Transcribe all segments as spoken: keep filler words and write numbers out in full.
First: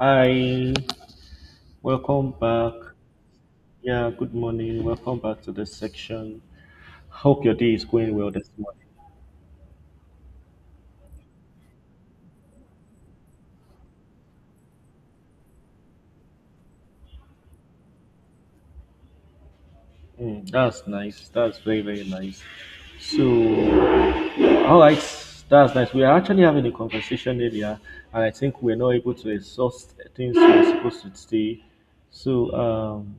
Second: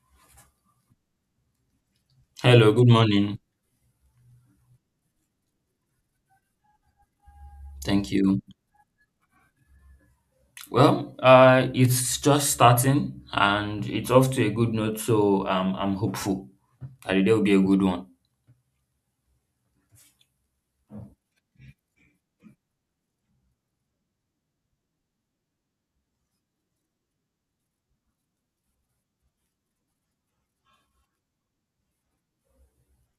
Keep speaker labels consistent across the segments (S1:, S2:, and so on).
S1: Hi, welcome
S2: Hello,
S1: back.
S2: good morning.
S1: Yeah, good morning. Welcome back to this section. Hope your day is
S2: Thank
S1: going well
S2: you.
S1: this morning.
S2: Well, uh, it's just starting and it's off to a good note, so um, I'm hopeful that the day will be a good one.
S1: Mm, that's nice. That's very, very nice. So, all right, that's nice. We are actually having a conversation earlier, and I think we're not able to exhaust things we're supposed to say. So, um,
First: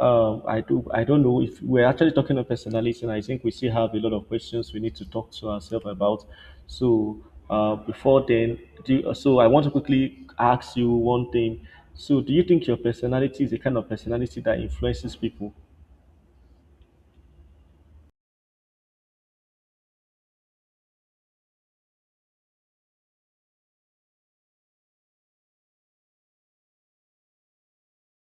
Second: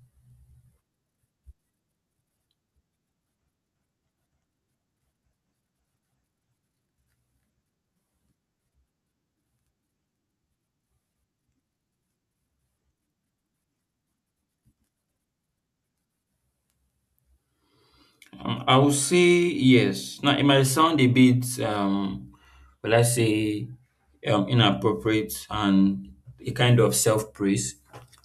S1: uh, I do. I don't know if we're actually talking of personality, and I think we still have a lot of questions we need to talk to ourselves about. So uh, before then, do you, so I want to quickly ask you one thing. So do you think your personality is the kind of personality that influences people?
S2: Um, I would say yes. Now, it might sound a bit, um, will I say, um, inappropriate and a kind of self-praise,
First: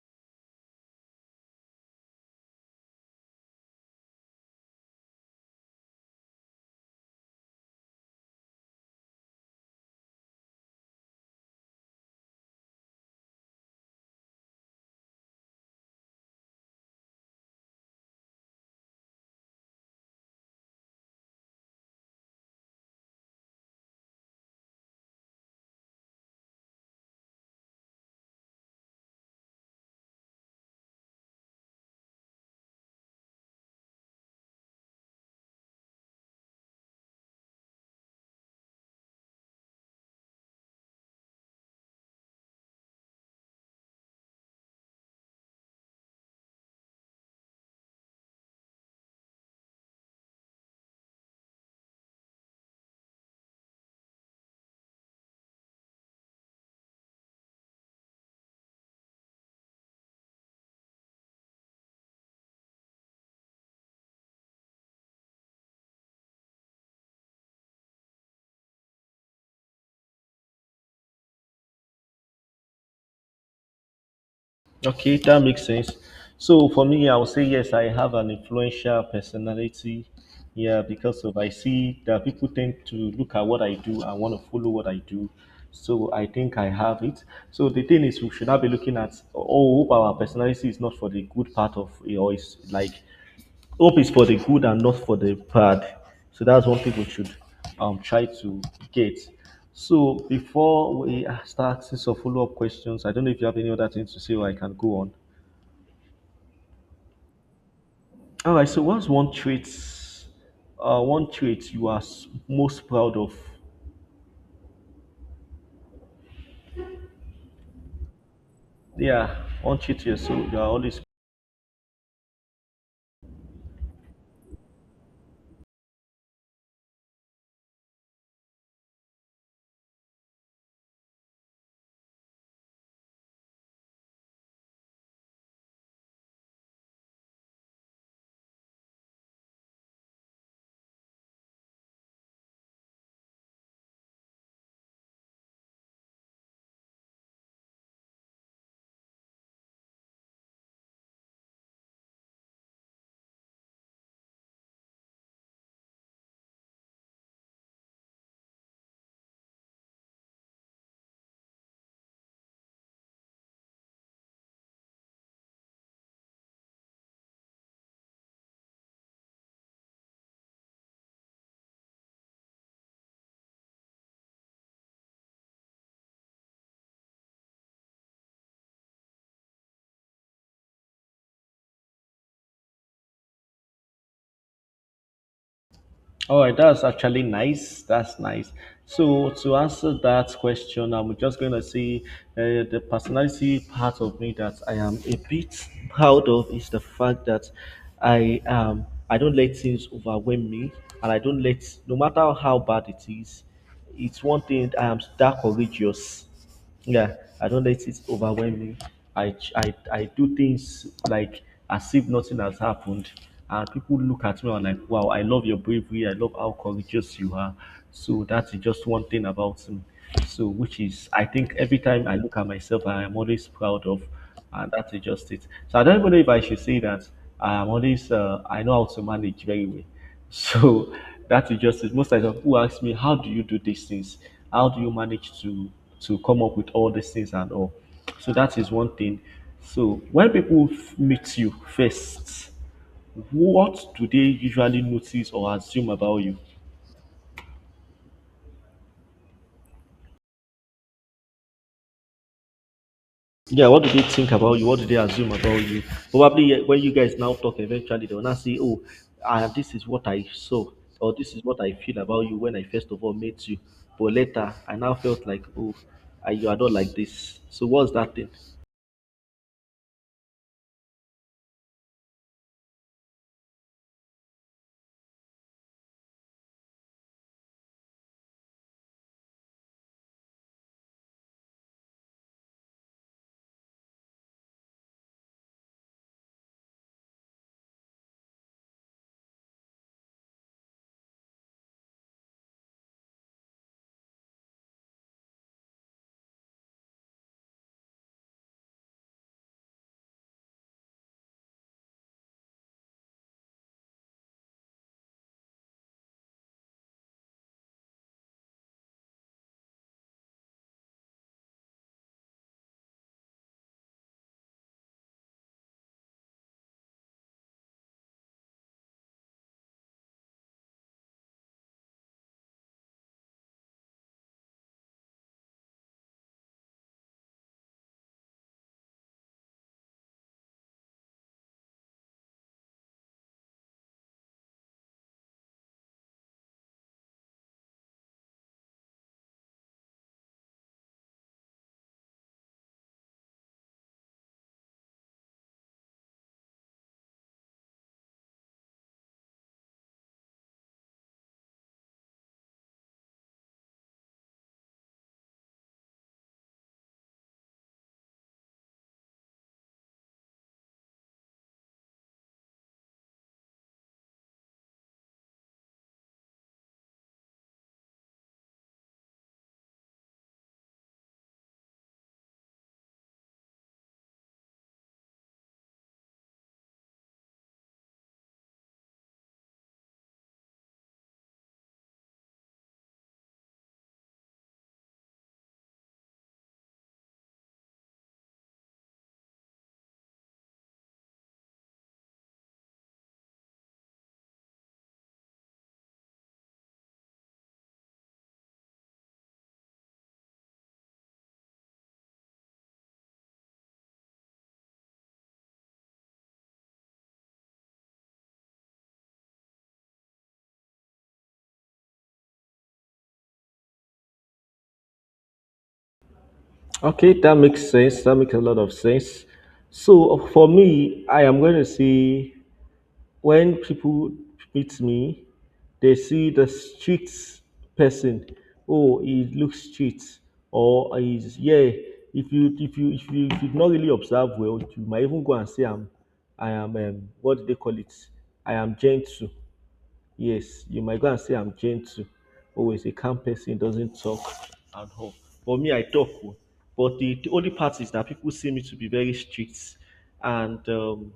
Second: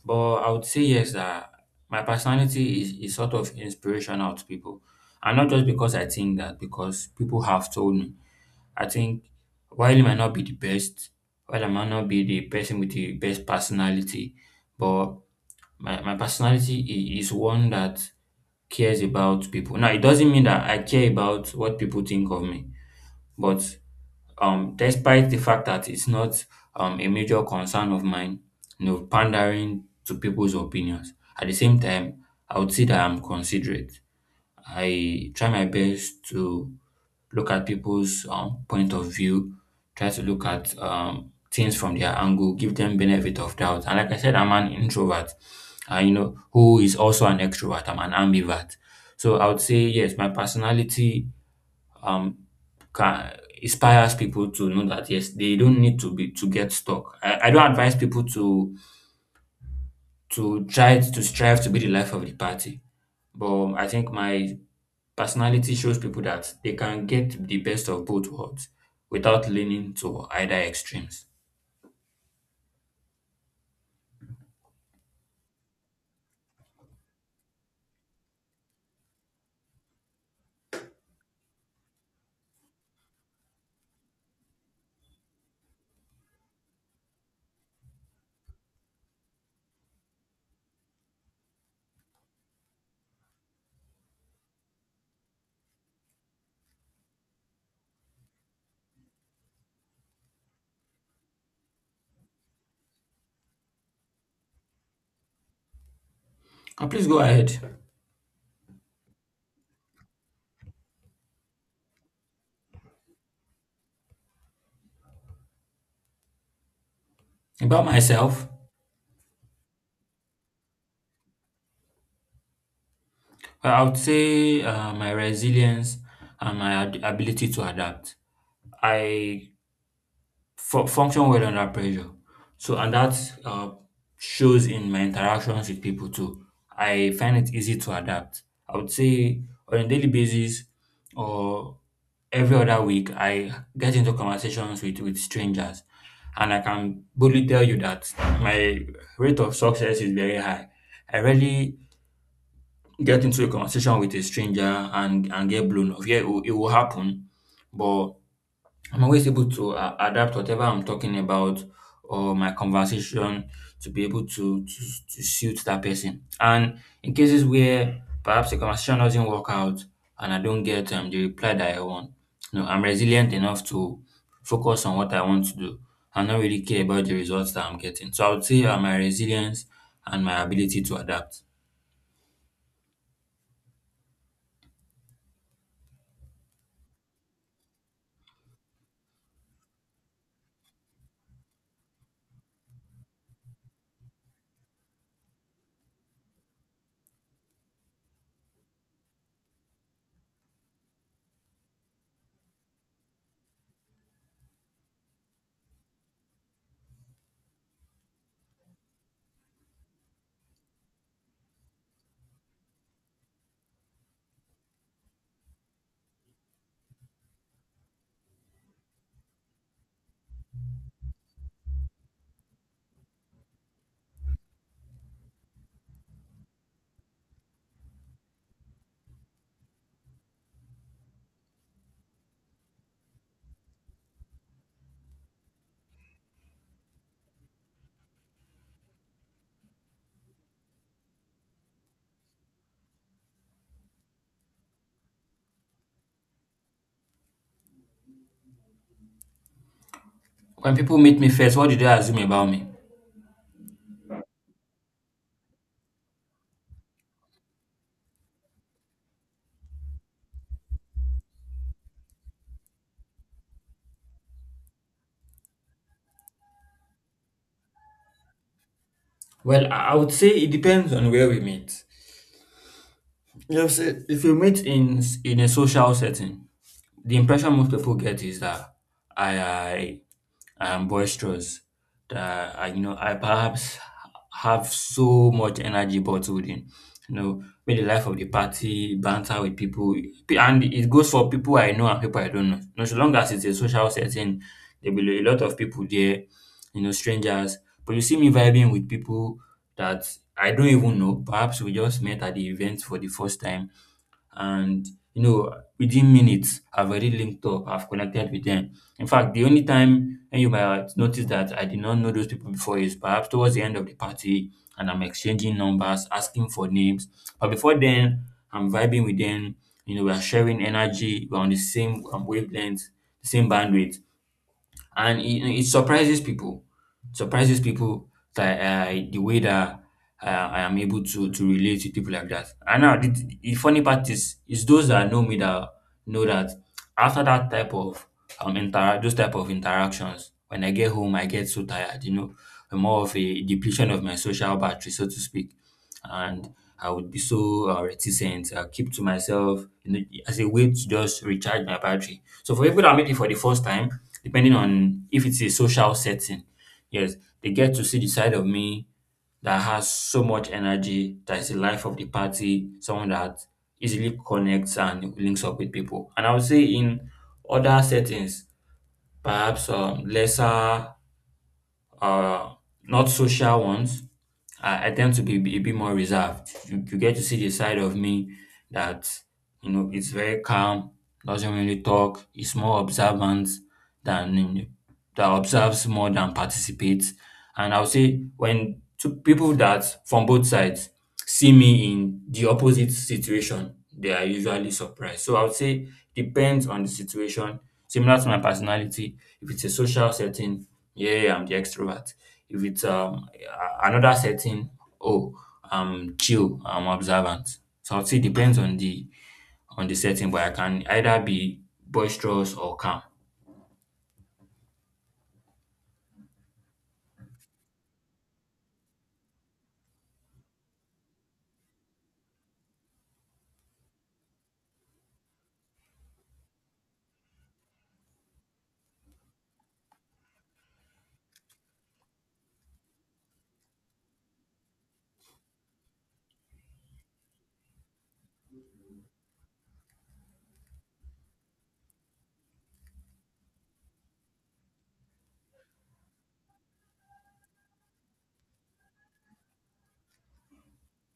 S2: but I would say yes that my personality is, is sort of inspirational to people. And not just because I think that, because people have told me. I think while he might not be the best, while I might not be the person with the best personality, but my, my personality i- is one that cares about people. Now, it doesn't mean that I care about what people think of me, but um, despite the fact that it's not um, a major concern of mine, you know, pandering to people's opinions, at the same time, I would say that I'm considerate. I try my best to look at people's um, point of view, try to look at um, things from their angle, give them benefit of doubt. And like I said, I'm an introvert, uh, you know, who is also an extrovert. I'm an ambivert. So I would say yes, my personality um can inspires people to know that yes, they don't need to be to get stuck. I, I don't advise people to to try to strive to be the life of the party. But I think my personality shows people that they can get the best of both worlds without leaning to either extremes.
S1: Okay, that makes sense. So for me, I would say yes, I have an influential personality. Yeah, because of I see that people tend to look at what I do and want to follow what I do. So I think I have it. So the thing is, we should not be looking at oh, hope our personality is not for the good part of or is like hope is for the good and not for the bad. So that's what people should um, try to get. So before we uh, start asking some follow-up questions, I don't know if you have any other things to say or I can go on.
S2: And please go ahead.
S1: All right. So what's one trait? Uh, one trait you are s- most proud of?
S2: About myself,
S1: Yeah, one trait you're so you are always.
S2: well, I would say uh, my resilience and my ad- ability to adapt. I fu- function well under pressure. So, and that uh, shows in my interactions with people too. I find it easy to adapt. I would say on a daily basis or every other week, I get into conversations with, with strangers. And I can boldly tell you that my rate of success is very high. I rarely get into a conversation with a stranger and, and get blown off. Yeah, it will, it will happen, but I'm always able to uh, adapt whatever I'm talking about or my conversation to be able to, to to suit that person. And in cases where perhaps the conversation doesn't work out and I don't get um, the reply that I want, you know, I'm resilient enough to focus on what I want to do, and not really care about the results that I'm getting. So I would say uh, my resilience and my ability to adapt.
S1: All right, that's actually nice. That's nice. So to answer that question, I'm just going to say uh, the personality part of me that I am a bit proud of is the fact that I um I don't let things overwhelm me, and I don't let no matter how bad it is, it's one thing that I am that courageous. Yeah, I don't let it overwhelm me. I, ch- I, I do things like as if nothing has happened. And people look at me and like, wow, I love your bravery. I love how courageous you are. So that's just one thing about me. So, which is, I think every time I look at myself, I am always proud of, and that's just it. So I don't even know if I should say that I am always, uh, I know how to manage very well. So that is just it. Most times of people ask me, how do you do these things? How do you manage to to come up with all these things and all? So that is one thing. So when people f- meet you first, what do they usually notice or assume about you?
S2: When people meet me first, what do they assume about me?
S1: Yeah, what do they think about you? What do they assume about you? Probably eh, when you guys now talk eventually, they will not say, oh, ah, this is what I saw, or this is what I feel about you when I first of all met you. But later, I now felt like, oh, ah, you are not like this. So, what's that thing?
S2: Well, I I would say it depends on where we meet. Yes, if you meet in in a social setting, the impression most people get is that I, I, I am boisterous, that I, you know, I perhaps have so much energy bottled in, you know, maybe the life of the party, banter with people, P- and it goes for people I know and people I don't know. You know, so long as it's a social setting, there will be a lot of people there, you know, strangers. But you see me vibing with people that I don't even know. Perhaps we just met at the event for the first time and you know within minutes, I've already linked up, I've connected with them. In fact, the only time when you might notice that I did not know those people before is perhaps towards the end of the party and I'm exchanging numbers, asking for names. But before then, I'm vibing with them. You know, we are sharing energy, we're on the same um, wavelength, the same bandwidth, and it, it surprises people surprises people that uh, the way that uh, I am able to to relate to people like that. And now the, the funny part is is those that know me that know that after that type of um interact those type of interactions, when I get home, I get so tired. You know, more of a depletion of my social battery, so to speak. And I would be so uh, reticent. I keep to myself, you know, as a way to just recharge my battery. So for people that meet me for the first time, depending on if it's a social setting, yes, they get to see the side of me that has so much energy, that is the life of the party, someone that easily connects and links up with people. And I would say in other settings, perhaps um, lesser uh, not social ones, I, I tend to be a bit more reserved. You, you get to see the side of me that, you know, it's very calm, doesn't really talk, is more observant than that observes more than participates. And I'll say when two people that from both sides see me in the opposite situation, they are usually surprised. So I would say depends on the situation. Similar to my personality, if it's a social setting, yeah, I'm the extrovert. If it's um a- another setting, oh, I'm chill, I'm observant. So I would say depends on the on the setting, but I can either be boisterous or calm.
S1: Okay, that makes sense. That makes a lot of sense. So for me, I am going to say when people meet me, they see the street person. Oh, he looks street, or he's yeah. If you if you if you if you not really observe well, you might even go and say I'm, I am um, what do they call it? I am gentle. Yes, you might go and say I'm gentle. Oh, he's a calm person doesn't talk and all. For me, I talk. Oh. But the, the only part is that people see me to be very strict, and um,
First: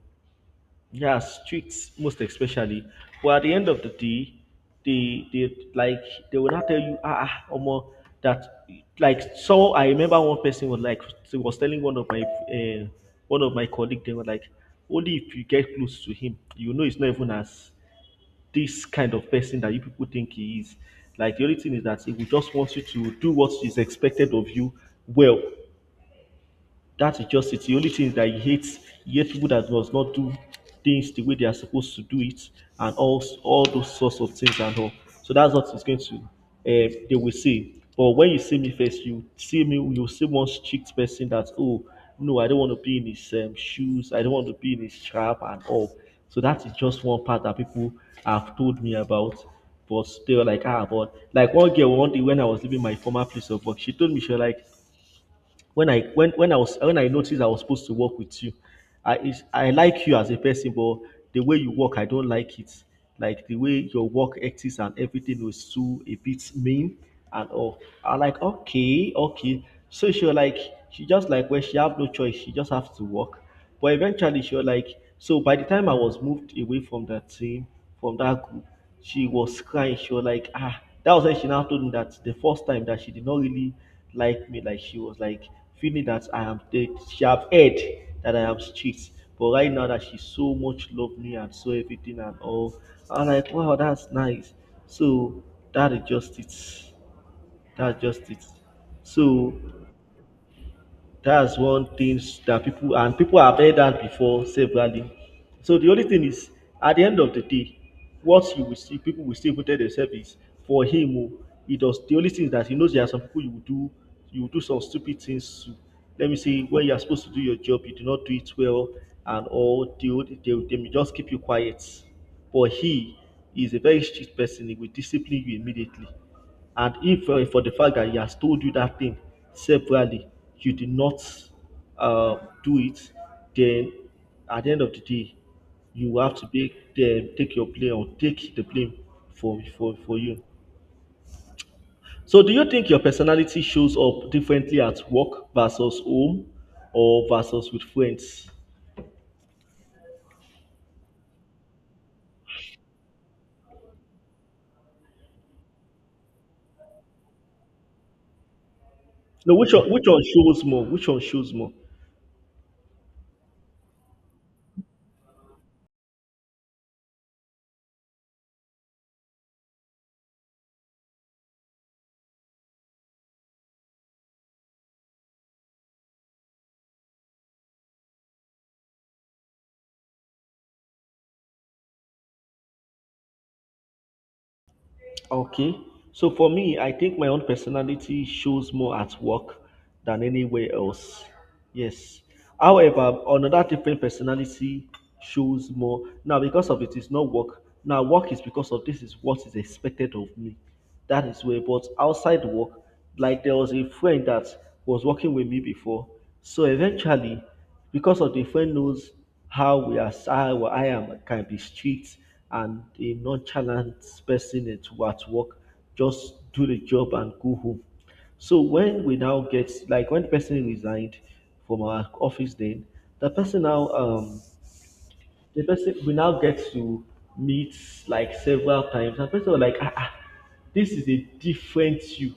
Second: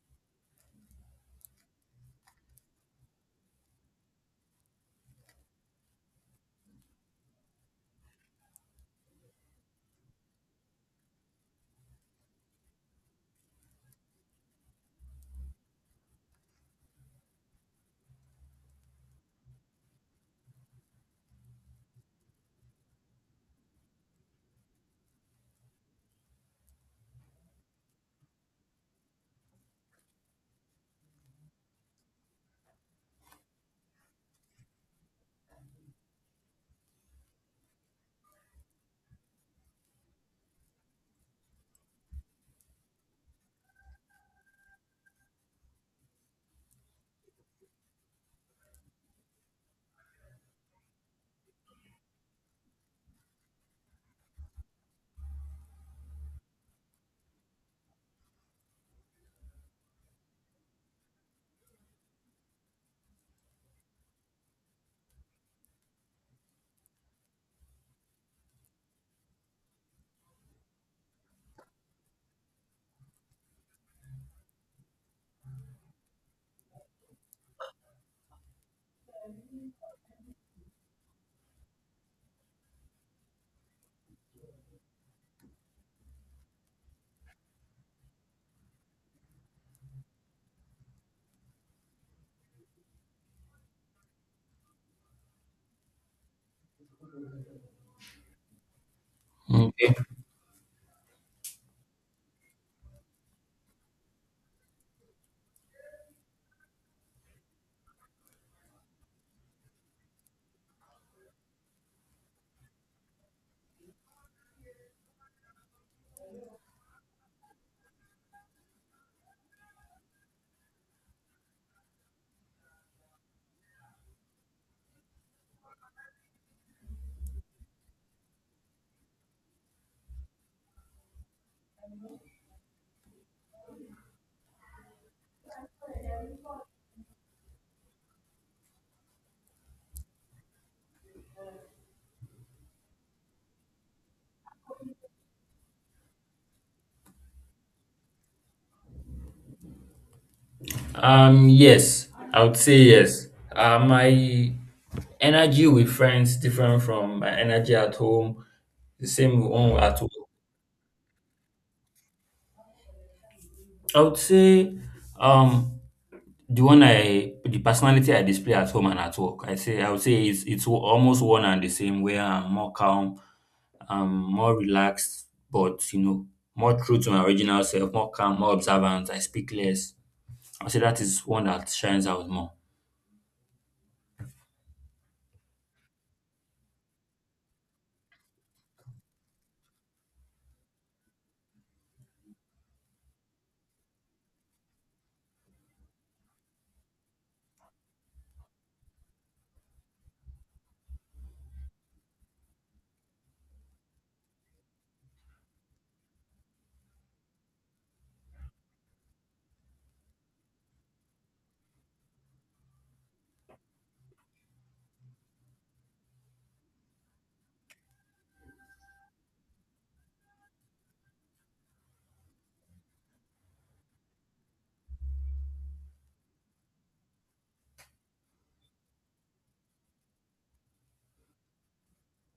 S1: yeah, streets most especially. But at the end of the day, they they like they will not tell you ah ah, omo that, like so I remember one person was like he was telling one of my uh, one of my colleague. They were like, only if you get close to him, you know it's not even as this kind of person that you people think he is. Like the only thing is that he will just want you to do what is expected of you well, that is just it. The only thing is that he hates, he hates people that does not do things the way they are supposed to do it, and all all those sorts of things and all. So that's what it's going to. Uh, they will say. But when you see me first, you see me, you see one strict person that oh no, I don't want to be in his um, shoes. I don't want to be in his trap and all. So that is just one part that people have told me about. But they were like, ah, but like one girl one day when I was leaving my former place of work, she told me she was like, when I when when I was when I noticed I was supposed to work with you, I is- I like you as a person, but the way you work, I don't like it. Like the way your work ethics and everything was too a bit mean and all. I'm like, okay, okay. So she was like, she just like when she have no choice, she just have to work. But eventually she was like, so by the time I was moved away from that team, from that group, she was crying. She was like, ah, that was when she now told me that the first time that she did not really like me, like she was like feeling that I am dead. She have heard that I am strict. But right now that she so much loved me and so everything and all, I'm like, wow, that's nice. So that is just it. That's just it. So
S2: Okay.
S1: that's one things that people and people have heard that before severally. So the only thing is, at the end of the day, what you will see, people will still go tell themselves is for him. Oh, he does. The only thing is that he knows there are some people you will do, you will do, some stupid things to. Let me say, when you are supposed to do your job, you do not do it well, and all they will- they, will- they may just keep you quiet. But he is a very strict person. He will discipline you immediately. And if uh, for the fact that he has told you that thing severally, you did not uh, do it, then at the end of the day, you have to take them take your blame, or take the blame for for for you. So, do you think your personality shows up differently at work versus home or versus with friends?
S2: Um. Yes, I would say yes. Uh, my energy with friends different from my energy at home, the same with
S1: No, which
S2: one
S1: one
S2: at
S1: which
S2: home.
S1: one shows more? Which one shows more?
S2: I would say um the one I the personality I display at home and at work. I say I would say it's it's almost one and the same where I'm more calm, I'm more relaxed, but you know, more true to my original self, more calm, more observant, I speak less. I would say that is one that shines out more.
S1: Okay. So for me, I think my own personality shows more at work than anywhere else. Yes. However, another different personality shows more now because of it is not work. Now work is because of this is what is expected of me. That is where, but outside work, like there was a friend that was working with me before. So eventually, because of the friend knows how we are, how I am, can be strict and a nonchalant person at at work, just do the job and go home. So when we now get like when the person resigned from our office, then the person now um the person we now get to meet like several times, and person was like, ah ah this is a different you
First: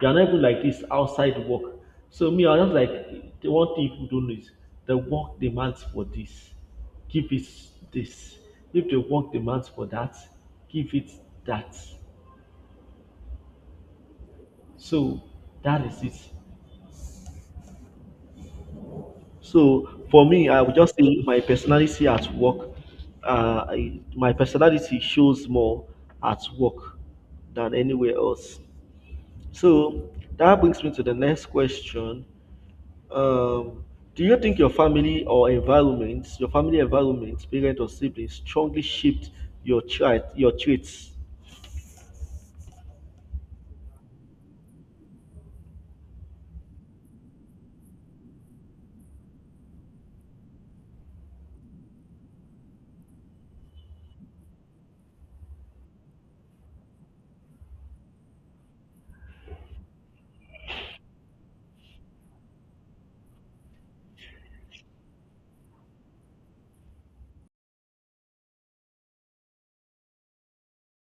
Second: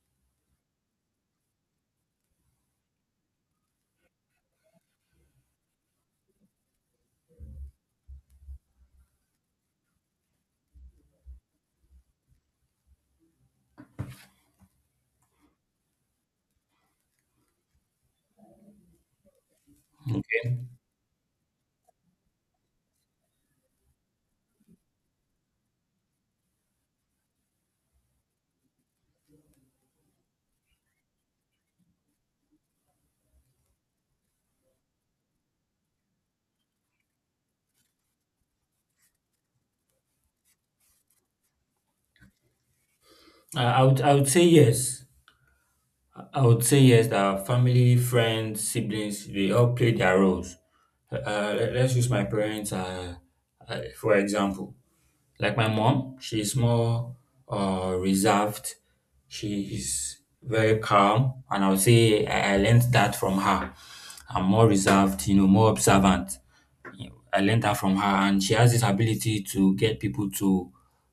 S1: you are not even like this outside work. So me, I was just like, the one thing people don't know is the work demands for this, give it this; if the work demands for that, give it that. So that is it. So for me,
S2: Okay.
S1: I would just say my personality at work, uh, I- my personality shows more at work than anywhere else. So that brings me to the next question. Um, do you think your family or environment, your family environment, parent or siblings, strongly shaped your trait, your traits?
S2: I I would I would say yes. I would say yes, that family, friends, siblings, they all play their roles. Uh, let- let's use my parents uh, uh, for example. Like my mom, she's more uh, reserved. She is very calm, and I would say I, I learned that from her. I'm more reserved, you know, more observant. I learned that from her, and she has this ability to get people to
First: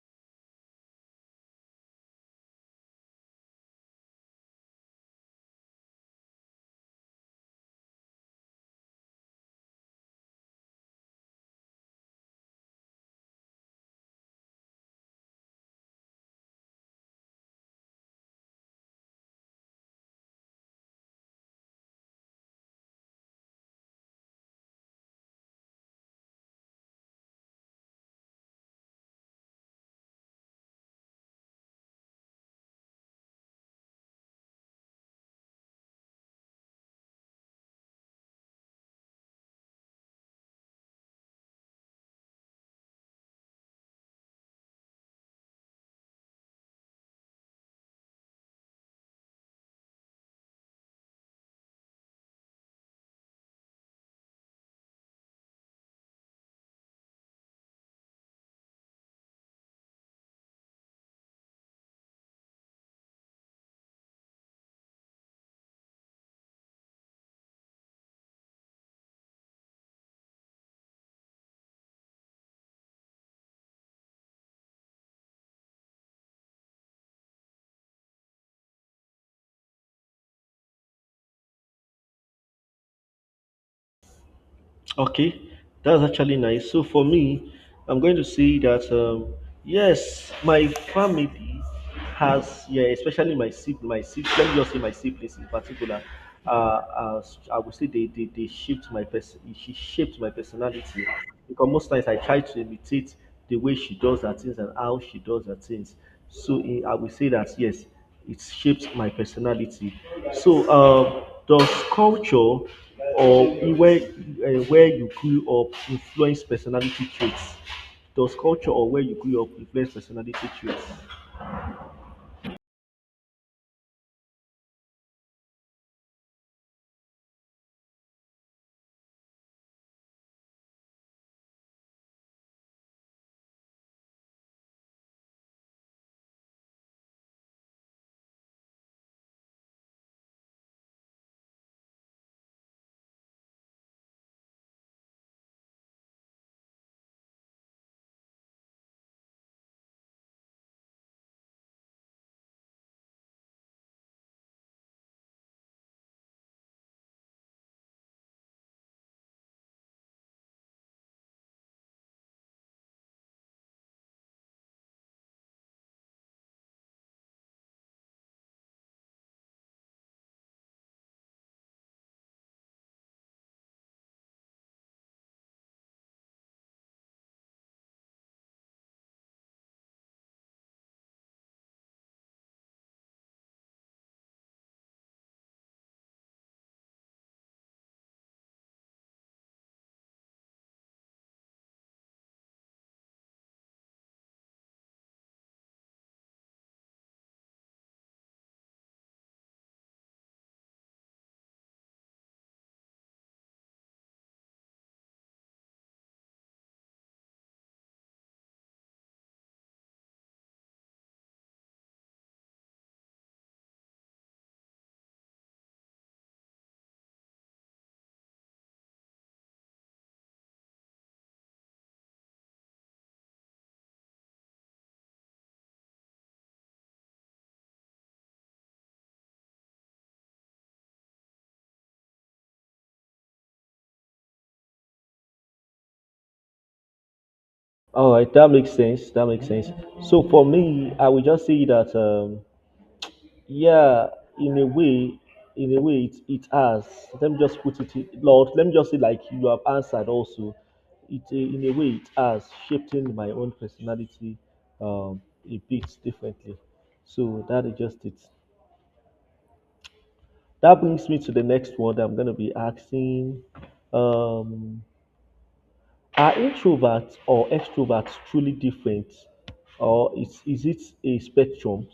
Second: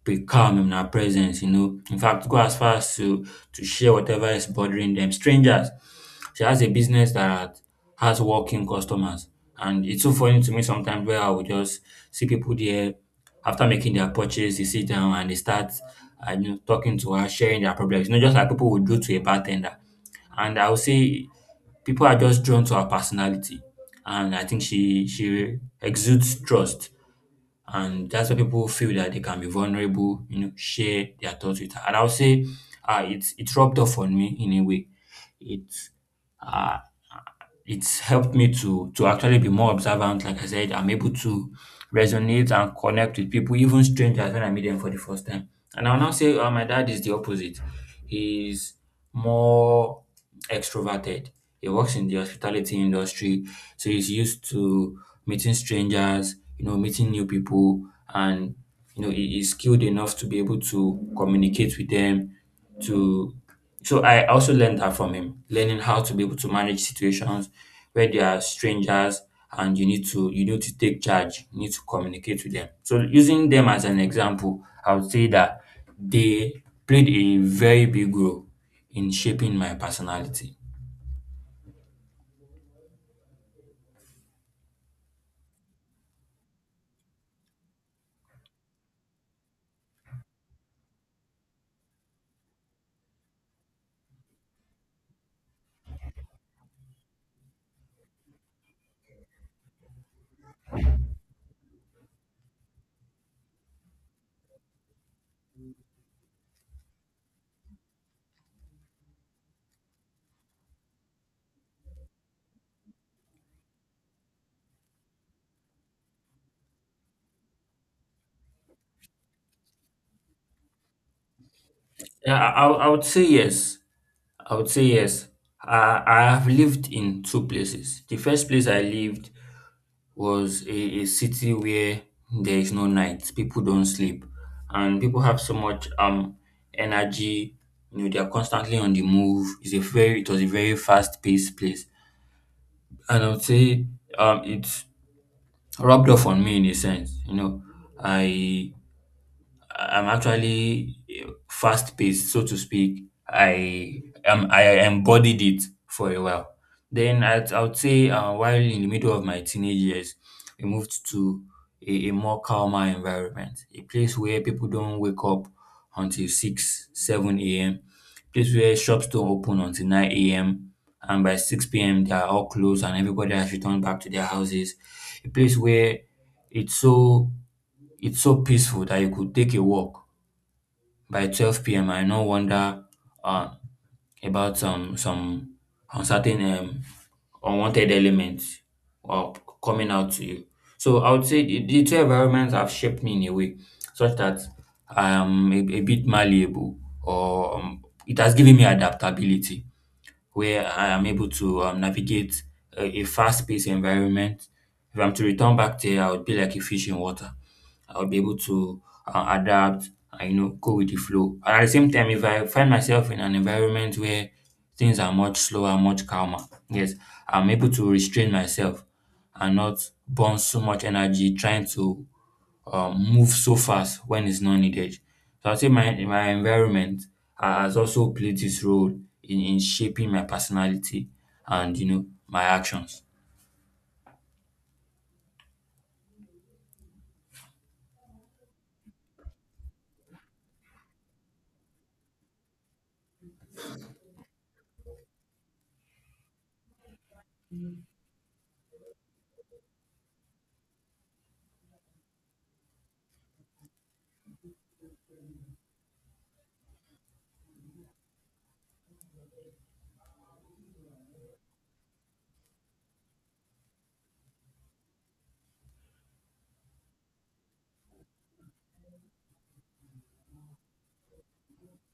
S2: be calm in her presence, you know. In fact, go as far as to to share whatever is bothering them. Strangers. She has a business that has walking customers, and it's so funny to me sometimes where I would just see people there after making their purchase, they sit down and they start, uh, you know, talking to her, sharing their problems. You know, just like people would do to a bartender. And I would say people are just drawn to her personality, and I think she she exudes trust and that's where people feel that they can be vulnerable, you know, share their thoughts with her. And I would say uh, it's it rubbed off on me in a way. It's uh, it's helped me to to actually be more observant. Like I said, I'm able to resonate and connect with people, even strangers, when I meet them for the first time. And I'll now say uh, my dad is the opposite. He's more extroverted. He works in the hospitality industry, so he's used to meeting strangers, you know, meeting new people, and you know, he is skilled enough to be able to communicate with them. To so, I also learned that from him, learning how to be able to manage situations where there are strangers and you need to you need to take charge. You need to communicate with them. So, using them as an example, I would say that they played a very big role in shaping my personality.
S1: Okay, that's actually nice. So for me, I'm going to say that um, yes, my family has, yeah, especially my sib my sib let me just say my siblings in particular. Uh, uh, I would say they they, they shaped my person. She shaped my personality because most times I try to imitate the way she does her things and how she does her things. So eh, I would say that yes. It shaped my personality. So, um, does culture or where uh, where you grew up influence personality traits? Does culture or where you grew up influence personality traits?
S2: Yeah, I, I would I would say yes. I would say yes. I, I have lived in two places. The first place I lived was a, a city where there is no night, people don't sleep, and people have so much um energy. You know, they are constantly on the move. It's a very it was a very fast paced place, and I would say um it's rubbed off on me in a sense. You know, I I'm actually fast paced, so to speak. I um I embodied it for a while. Then I I would say uh, while in the middle of my teenage years, we moved to a, a more calmer environment, a place where people don't wake up until six seven a m. Place where shops don't open until nine a m and by six p m they are all closed and everybody has returned back to their houses. A place where it's so it's so peaceful that you could take a walk. By twelve p m, I no wonder um, about um, some uncertain um, unwanted elements or c- coming out to you. So I would say the, the two environments have shaped me in a way such that I am a, a bit malleable or um, it has given me adaptability where I am able to um, navigate a, a fast-paced environment. If I'm to return back there, I would be like a fish in water. I would be able to uh, adapt and you know go with the flow. And at the same time, if I find myself in an environment where things are much slower, much calmer, yes, I'm able to restrain myself and not burn so much energy trying to um, move so fast when it's not needed. So I'd say my my environment ha- has also played this role in, in shaping my personality and you know my actions.
S1: All right, that makes sense. That makes sense. So for me, I would just say that um, yeah, in a way, in a way, it, it has. Let me just put it, in- Lord, let me just say, like you have answered also. It, uh, in a way, it has shaping my own personality um, a bit differently. So that is just it. That brings me to the next one that I'm going to be asking. Um, are introverts or extroverts truly different? Or is, is it a spectrum?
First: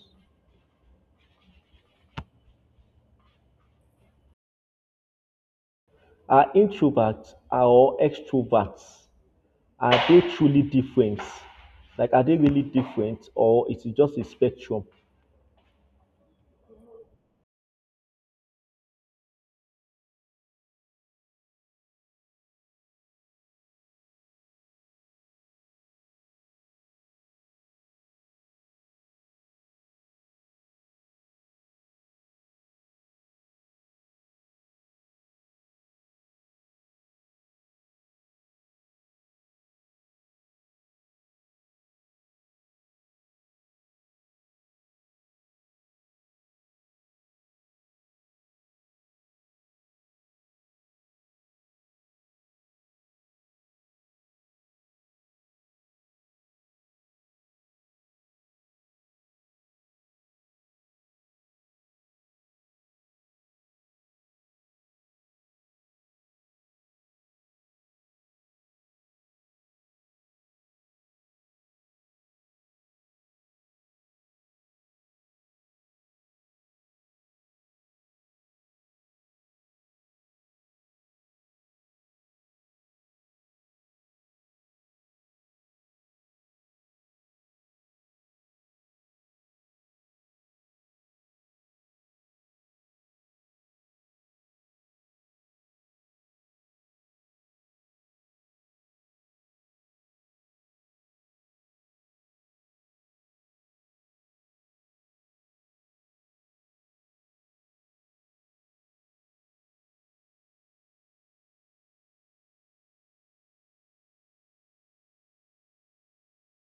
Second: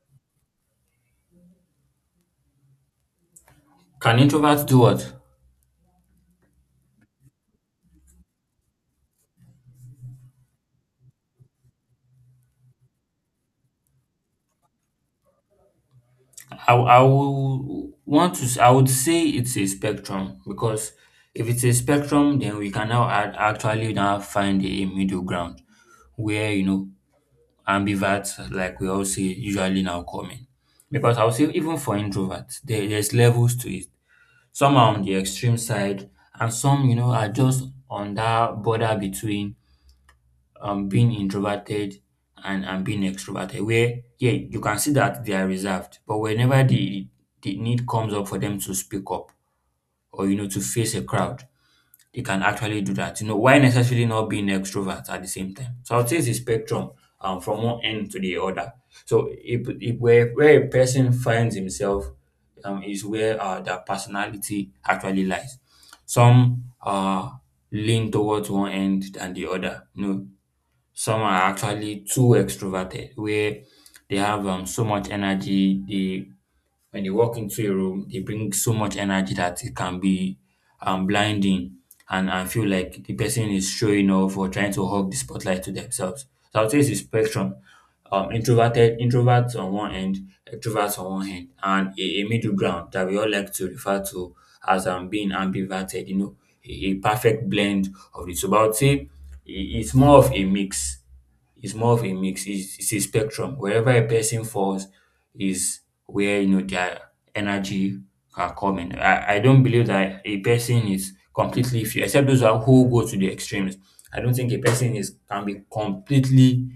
S2: Can introverts do what?
S1: Are introverts or extroverts, are they truly different? Like, are they really different, or it is just a spectrum?
S2: I I will want to s- I would say it's a spectrum because if it's a spectrum then we can now add, actually now find a middle ground where you know ambiverts like we all say usually now come in because I would say even for introverts there, there's levels to it. Some are on the extreme side, and some, you know, are just on that border between um being introverted and, and being extroverted, where yeah, you can see that they are reserved, but whenever the the need comes up for them to speak up or you know to face a crowd, they can actually do that, you know, while necessarily not being extrovert at the same time. So I would say it's a spectrum um, from one end to the other. So if, if where, where a person finds himself um, is where uh, their personality actually lies. Some uh, lean towards one end than the other. You know, some are actually too extroverted, where they have um, so much energy, they when you walk into a room, they bring so much energy that it can be um, blinding. And I feel like the person is showing off or trying to hog the spotlight to themselves. So I would say it's a spectrum. Um, introverted introverts on one end, extroverts on one end, and a, a middle ground that we all like to refer to as um, being ambiverted, you know, a, a perfect blend of it. So I would say i- it's more of a mix. It's more of a mix. It's, it's a spectrum. Wherever a person falls is where you know their energy are coming. I, I don't believe that a person is completely free, except those who are- who go to the extremes. I don't think a person is can be completely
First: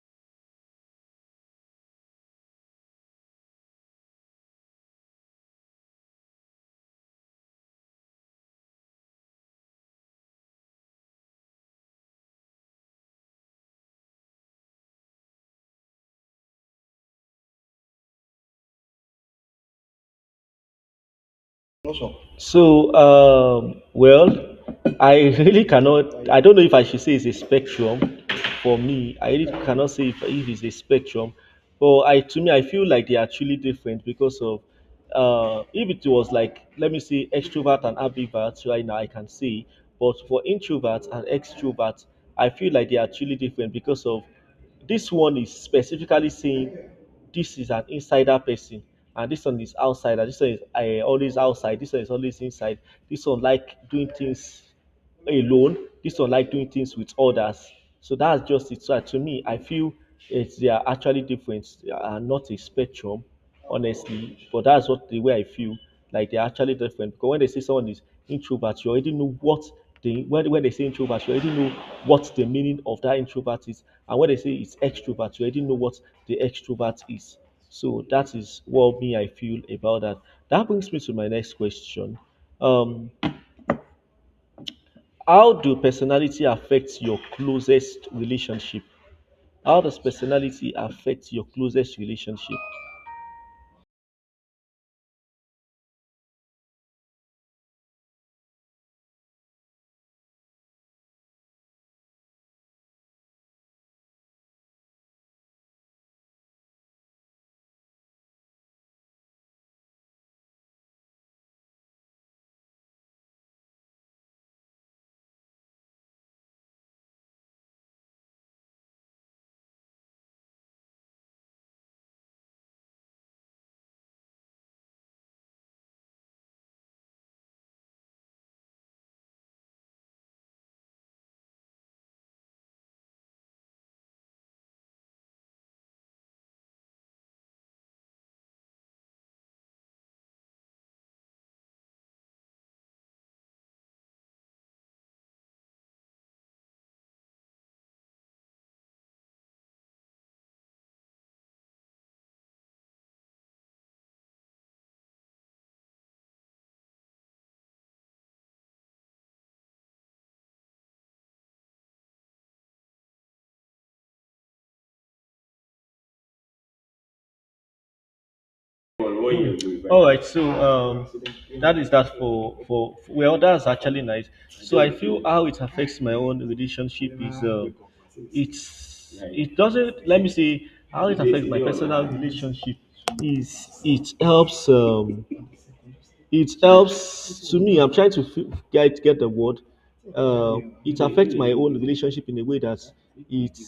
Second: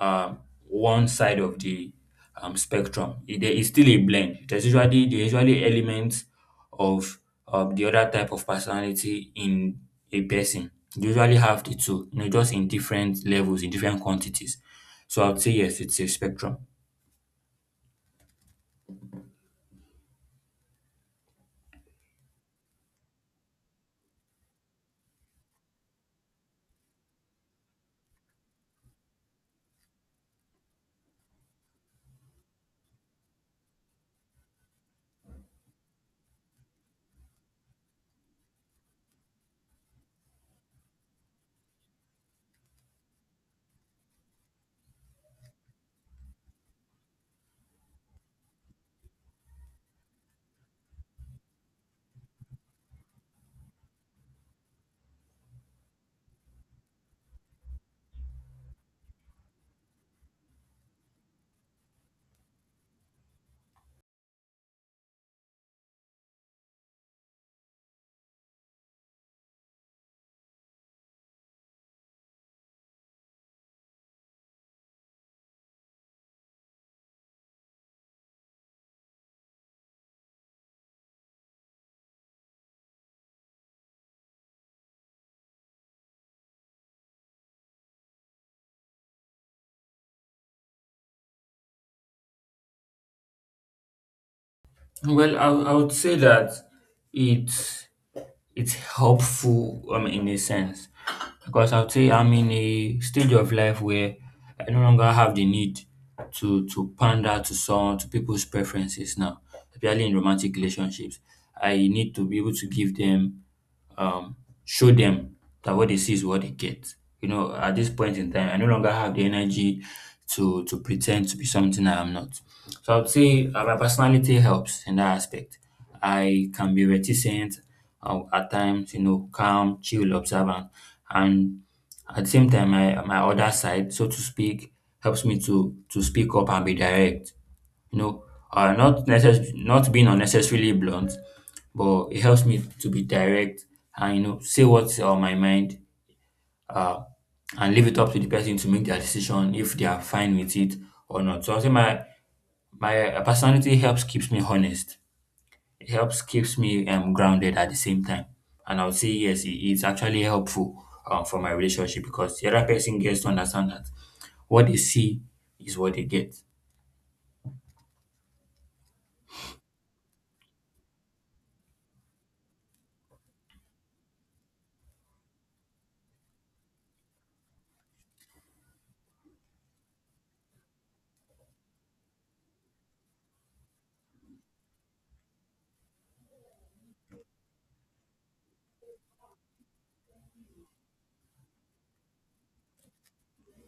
S2: um, one side of the um, spectrum. It, there is still a blend. There's usually there's usually elements of um, the other type of personality in a person. They usually have the two, you know, just in different levels, in different quantities. So I would say yes, it's a spectrum.
S1: So, um, well, I really cannot. I don't know if I should say it's a spectrum for me. I really cannot say if, if it's a spectrum, but I, to me, I feel like they are truly different because of uh, if it was like, let me say, extrovert and ambivert right now I can say, but for introverts and extroverts I feel like they are truly different because of this one is specifically saying this is an insider person, and this one is outsider. This one is uh, always outside. This one is always inside. This one like doing things alone. This one like doing things with others. So that's just it. So to me, I feel it's they are actually different. They are not a spectrum, honestly. But that's what the way I feel. Like they're actually different. Because when they say someone is introvert, you already know what they when, when they say introvert, you already know what the meaning of that introvert is. And when they say it's extrovert, you already know what the extrovert is. So that is what me I feel about that. That brings me to my next question. Um, how do personality affect your closest relationship? How does personality affect your closest relationship?
S2: Well, I, I would say that it's it's helpful um in a sense because I would say I'm in a stage of life where I no longer have the need to to pander to some to people's preferences now, especially in romantic relationships. I need to be able to give them um, show them that what they see is what they get. You know, at this point in time, I no longer have the energy to to pretend to be something I am not. So I would say uh, my personality helps in that aspect. I can be reticent uh, at times, you know, calm, chill, observant, and at the same time, my my other side, so to speak, helps me to to speak up and be direct. You know, uh, not necess- not being unnecessarily blunt but it helps me to be direct and you know say what's on my mind uh, and leave it up to the person to make their decision if they are fine with it or not. So I say my my uh, personality helps keeps me honest. It helps keeps me um, grounded at the same time. And I would say yes, it, it's actually helpful uh, for my relationship because the other person gets to understand that what they see is what they get.
S1: All right, so um, that is that for for well, that's actually nice. So I feel how it affects my own relationship is uh, it's it doesn't. Let me see how it affects my personal relationship is it helps, um, it helps, to me I'm trying to fi- get get the word, uh, it affects my own relationship in a way that it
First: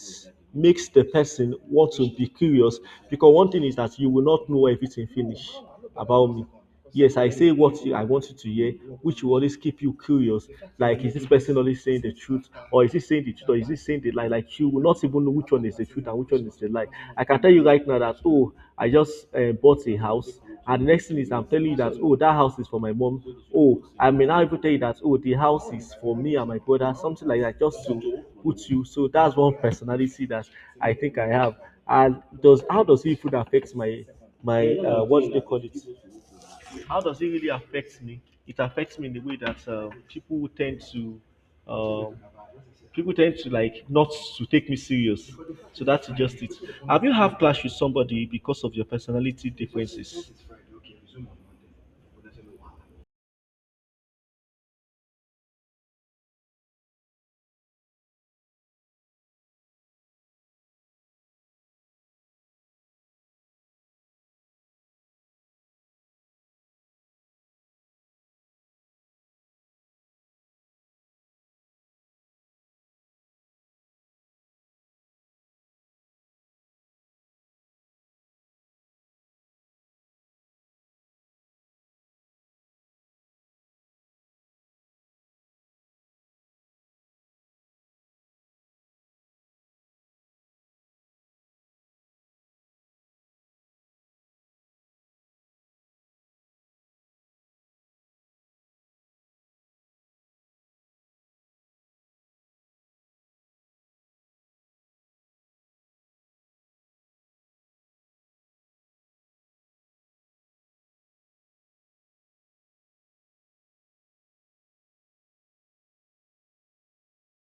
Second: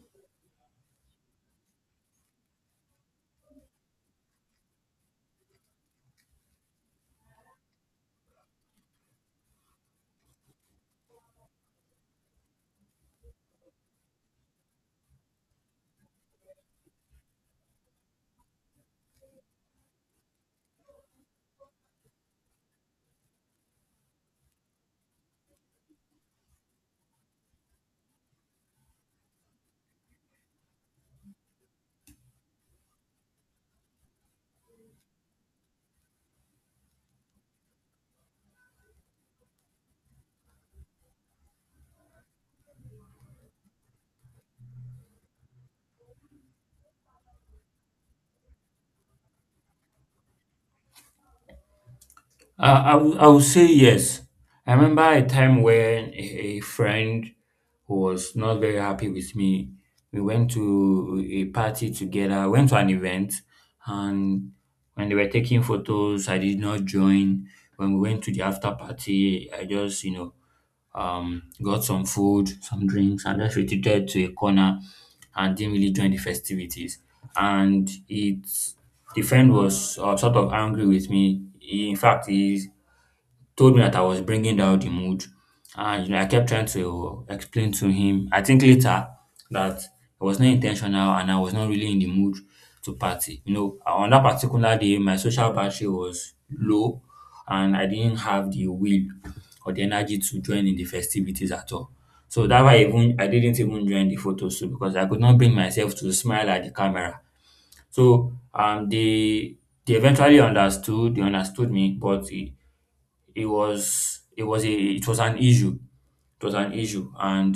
S1: makes the person want to be curious, because one thing is that you will not know everything finish about me. Yes, I say what you- I want you to hear, which will always keep you curious. Like, is this person always saying the truth, or is he saying the truth, or is he saying the lie? Like, you will not even know which one is the truth and which one is the lie. I can tell you right now that, oh, I just uh, bought a house, and next thing is I'm telling you that, oh, that house is for my mom. Oh, I may now even tell you that, oh, the house is for me and my brother, something like that, just to put you. So that's one personality that I think I have. And does, how does it food affect my my uh, what do they call it? How does it really affect me? It affects me in the way that uh, people tend to um, people tend to like not to take me serious. So that's just it. Have you have clash with somebody because of your personality differences?
S2: Uh, I would I would say yes. I remember a time when a, a friend who was not very happy with me, we went to a party together, went to an event, and when they were taking photos, I did not join. When we went to the after party, I just, you know, um, got some food, some drinks, and just retreated to a corner and didn't really join the festivities. And it the friend was uh, sort of angry with me. He, in fact, he told me that I was bringing down the mood. And you know, I kept trying to explain to him. I think later that it was not intentional and I was not really in the mood to party. You know, on that particular day, my social battery was low and I didn't have the will or the energy to join in the festivities at all. So that's why even I didn't even join the photo shoot because I could not bring myself to smile at the camera. So um they they eventually understood, they understood me, but it, it was it was a it was an issue. It was an issue, and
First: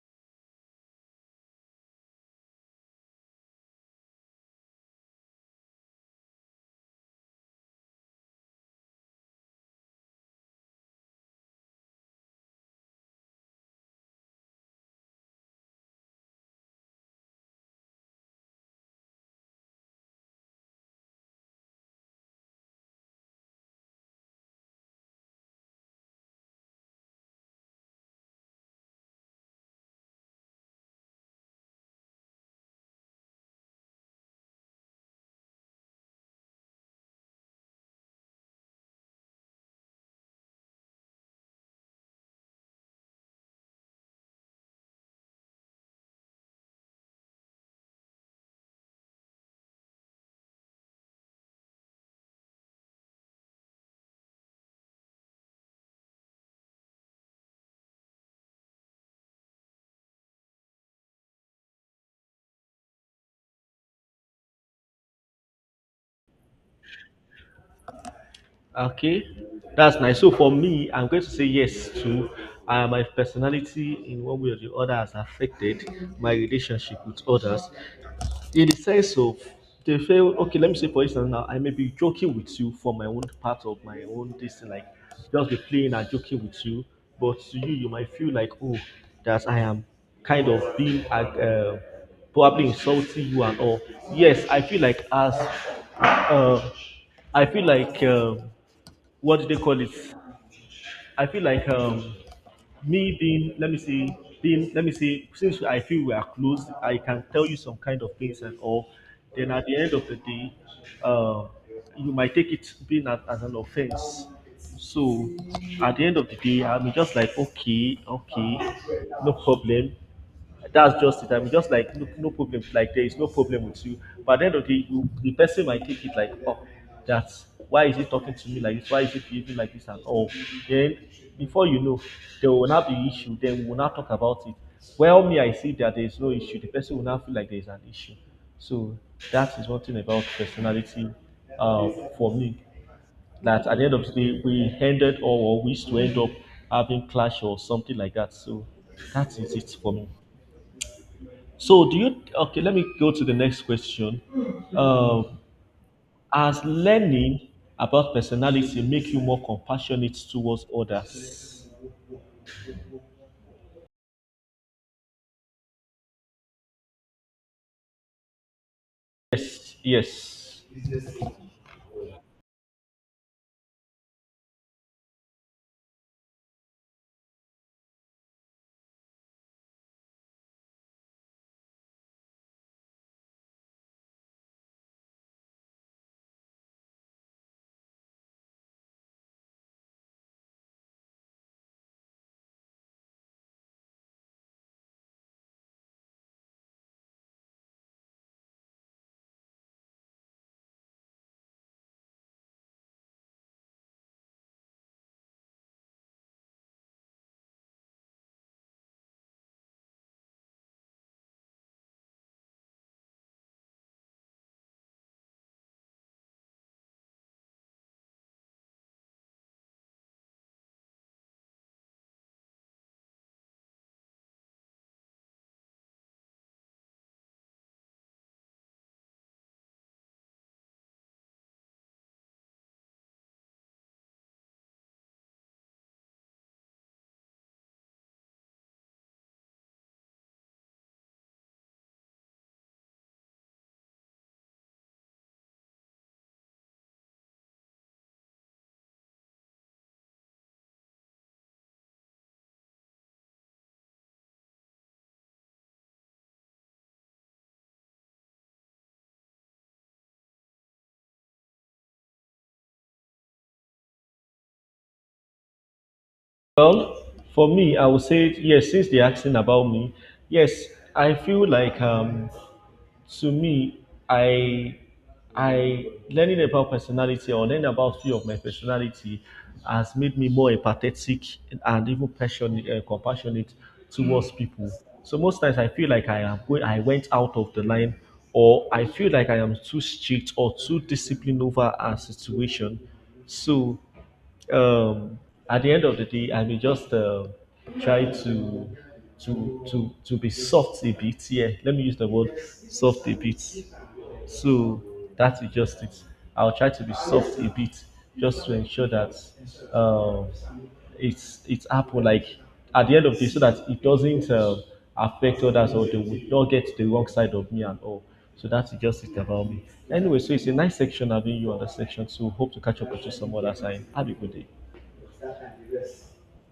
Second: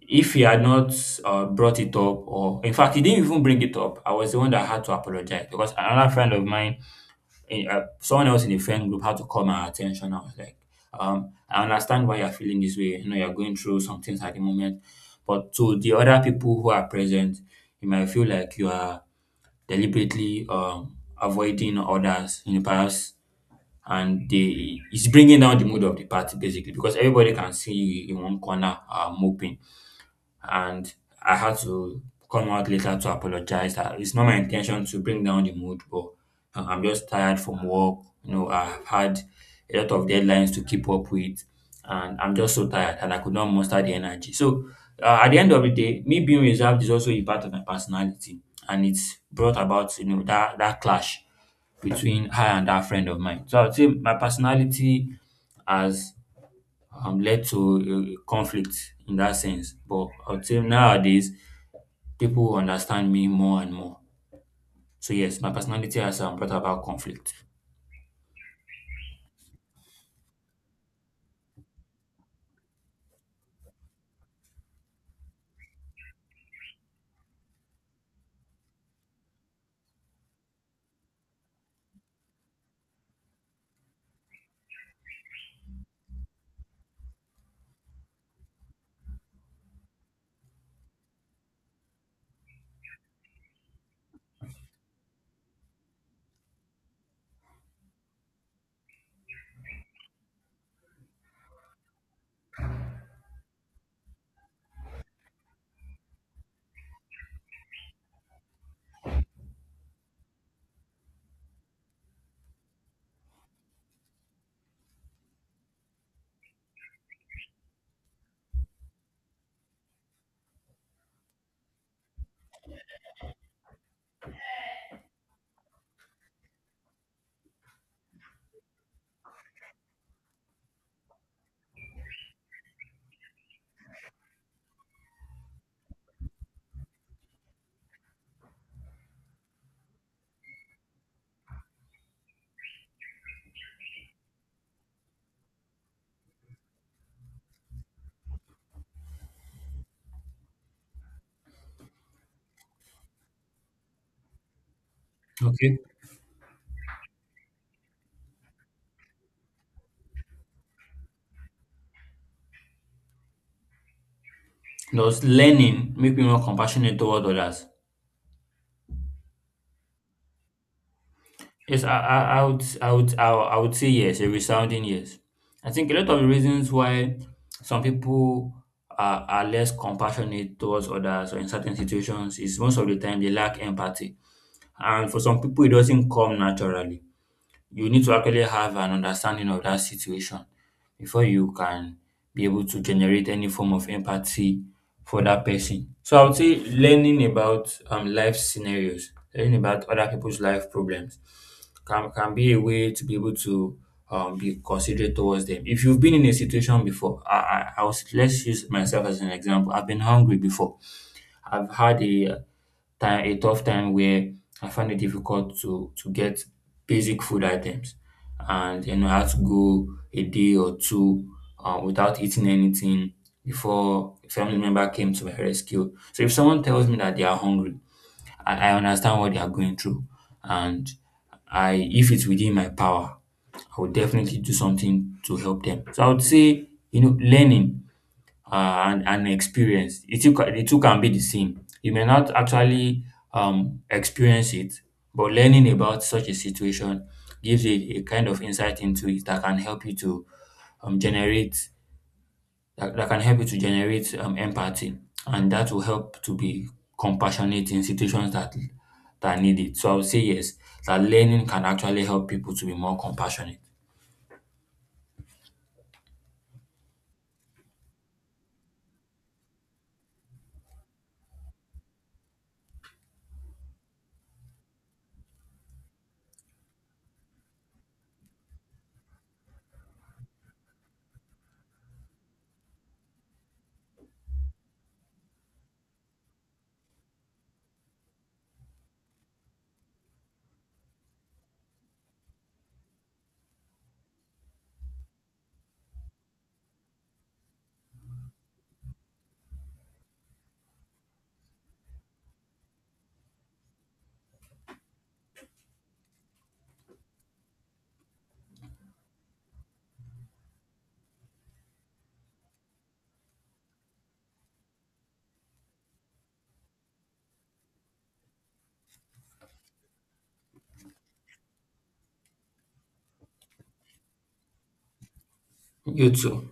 S2: if he had not uh, brought it up, or in fact, he didn't even bring it up, I was the one that had to apologize because another friend of mine in, uh, someone else in the friend group had to call my attention. I was like, um, I understand why you're feeling this way. You know, you're going through some things at the moment. But to the other people who are present, you might feel like you are deliberately um, avoiding others in the past and they it's bringing down the mood of the party basically because everybody can see you in one corner uh, moping and I had to come out later to apologize. Uh, It's not my intention to bring down the mood, but uh, I'm just tired from work. You know, I've had a lot of deadlines to keep up with, and I'm just so tired and I could not muster the energy. So, uh, at the end of the day, me being reserved is also a part of my personality, and it's brought about you know that that clash between her and that friend of mine. So I would say my personality has um, led to a conflict in that sense. But I would say nowadays, people understand me more and more. So yes, my personality has um, brought about conflict.
S1: Okay, that's nice. So for me, I'm going to say yes to uh, my personality in one way or the other has affected my relationship with others. In the sense of they feel, okay, let me say for instance now, I may be joking with you for my own part of my own this thing, like just be playing and joking with you, but to you, you might feel like, oh, that I am kind of being uh, uh, probably insulting you and all. Yes, I feel like as uh, I feel like, um what do they call it? I feel like, um, me being, let me see, being, let me see, since I feel we are close, I can tell you some kind of things and all. Then at the end of the day, uh, you might take it being as, as an offense. So at the end of the day, I'm just like, okay, okay, no problem, that's just it. I'm just like, look, no problem. Like, there is no problem with you. But at the end of the day, you, the person might take it like, oh, that's why, is he talking to me like this? Why is he behaving like this and all? Then before you know, there will not be issue. Then we will not talk about it. Well, me, I see that there is no issue. The person will not feel like there is an issue. So that is one thing about personality uh, for me. That at the end of the day, we ended or or we used to end up having clash or something like that. So that is it for me. So, do you, okay? Let me go to the next question. Um,
S2: Okay.
S1: has learning about personality make you more compassionate towards others?
S2: Does learning make me more compassionate toward others?
S1: Yes, yes.
S2: Yes, I, I, I would, I would, I, would- I would say yes, a resounding yes. I think a lot of the reasons why some people are, are less compassionate towards others or in certain situations is most of the time they lack empathy. And for some people, it doesn't come naturally. You need to actually have an understanding of that situation before you can be able to generate any form of empathy for that person. So I would say learning about um life scenarios, learning about other people's life problems can can be a way to be able to um be considerate towards them. If you've been in a situation before, I I, I was, let's use myself as an example. I've been hungry before. I've had a time a tough time where I found it difficult to to get basic food items, and you know I had to go a day or two uh, without eating anything before a family member came to my rescue. So if someone tells me that they are hungry, I, I understand what they are going through, and I if it's within my power, I would definitely do something to help them. So I would say you know learning uh, and, and experience. It took, the two can be the same. You may not actually um, experience it, but learning about such a situation gives you a kind of insight into it that can help you to um, generate that, that can help you to generate um, empathy, and that will help to be compassionate in situations that that need it. So I would say yes, that learning can actually help people to be more compassionate.
S1: Well, for me, I would say yes. Since they're asking about me, yes, I feel like, um, to me, I I learning about personality or learning about few of my personality has made me more empathetic and even passionate, uh, compassionate towards people. So most times I feel like I am going, I went out of the line, or I feel like I am too strict or too disciplined over a situation. So um, at the end of the day, I may just uh, try to to to to be soft a bit. Yeah, let me use the word soft a bit. So that is just it. I'll try to be soft a bit just to ensure that, um, it's it's happened. Like, at the end of the day, so that it doesn't uh, affect others or they would not get the wrong side of me and all. So that's just it about me. Anyway, so it's a nice section having you on the section. So hope to catch up with you some other time. Have a good day.
S2: You too.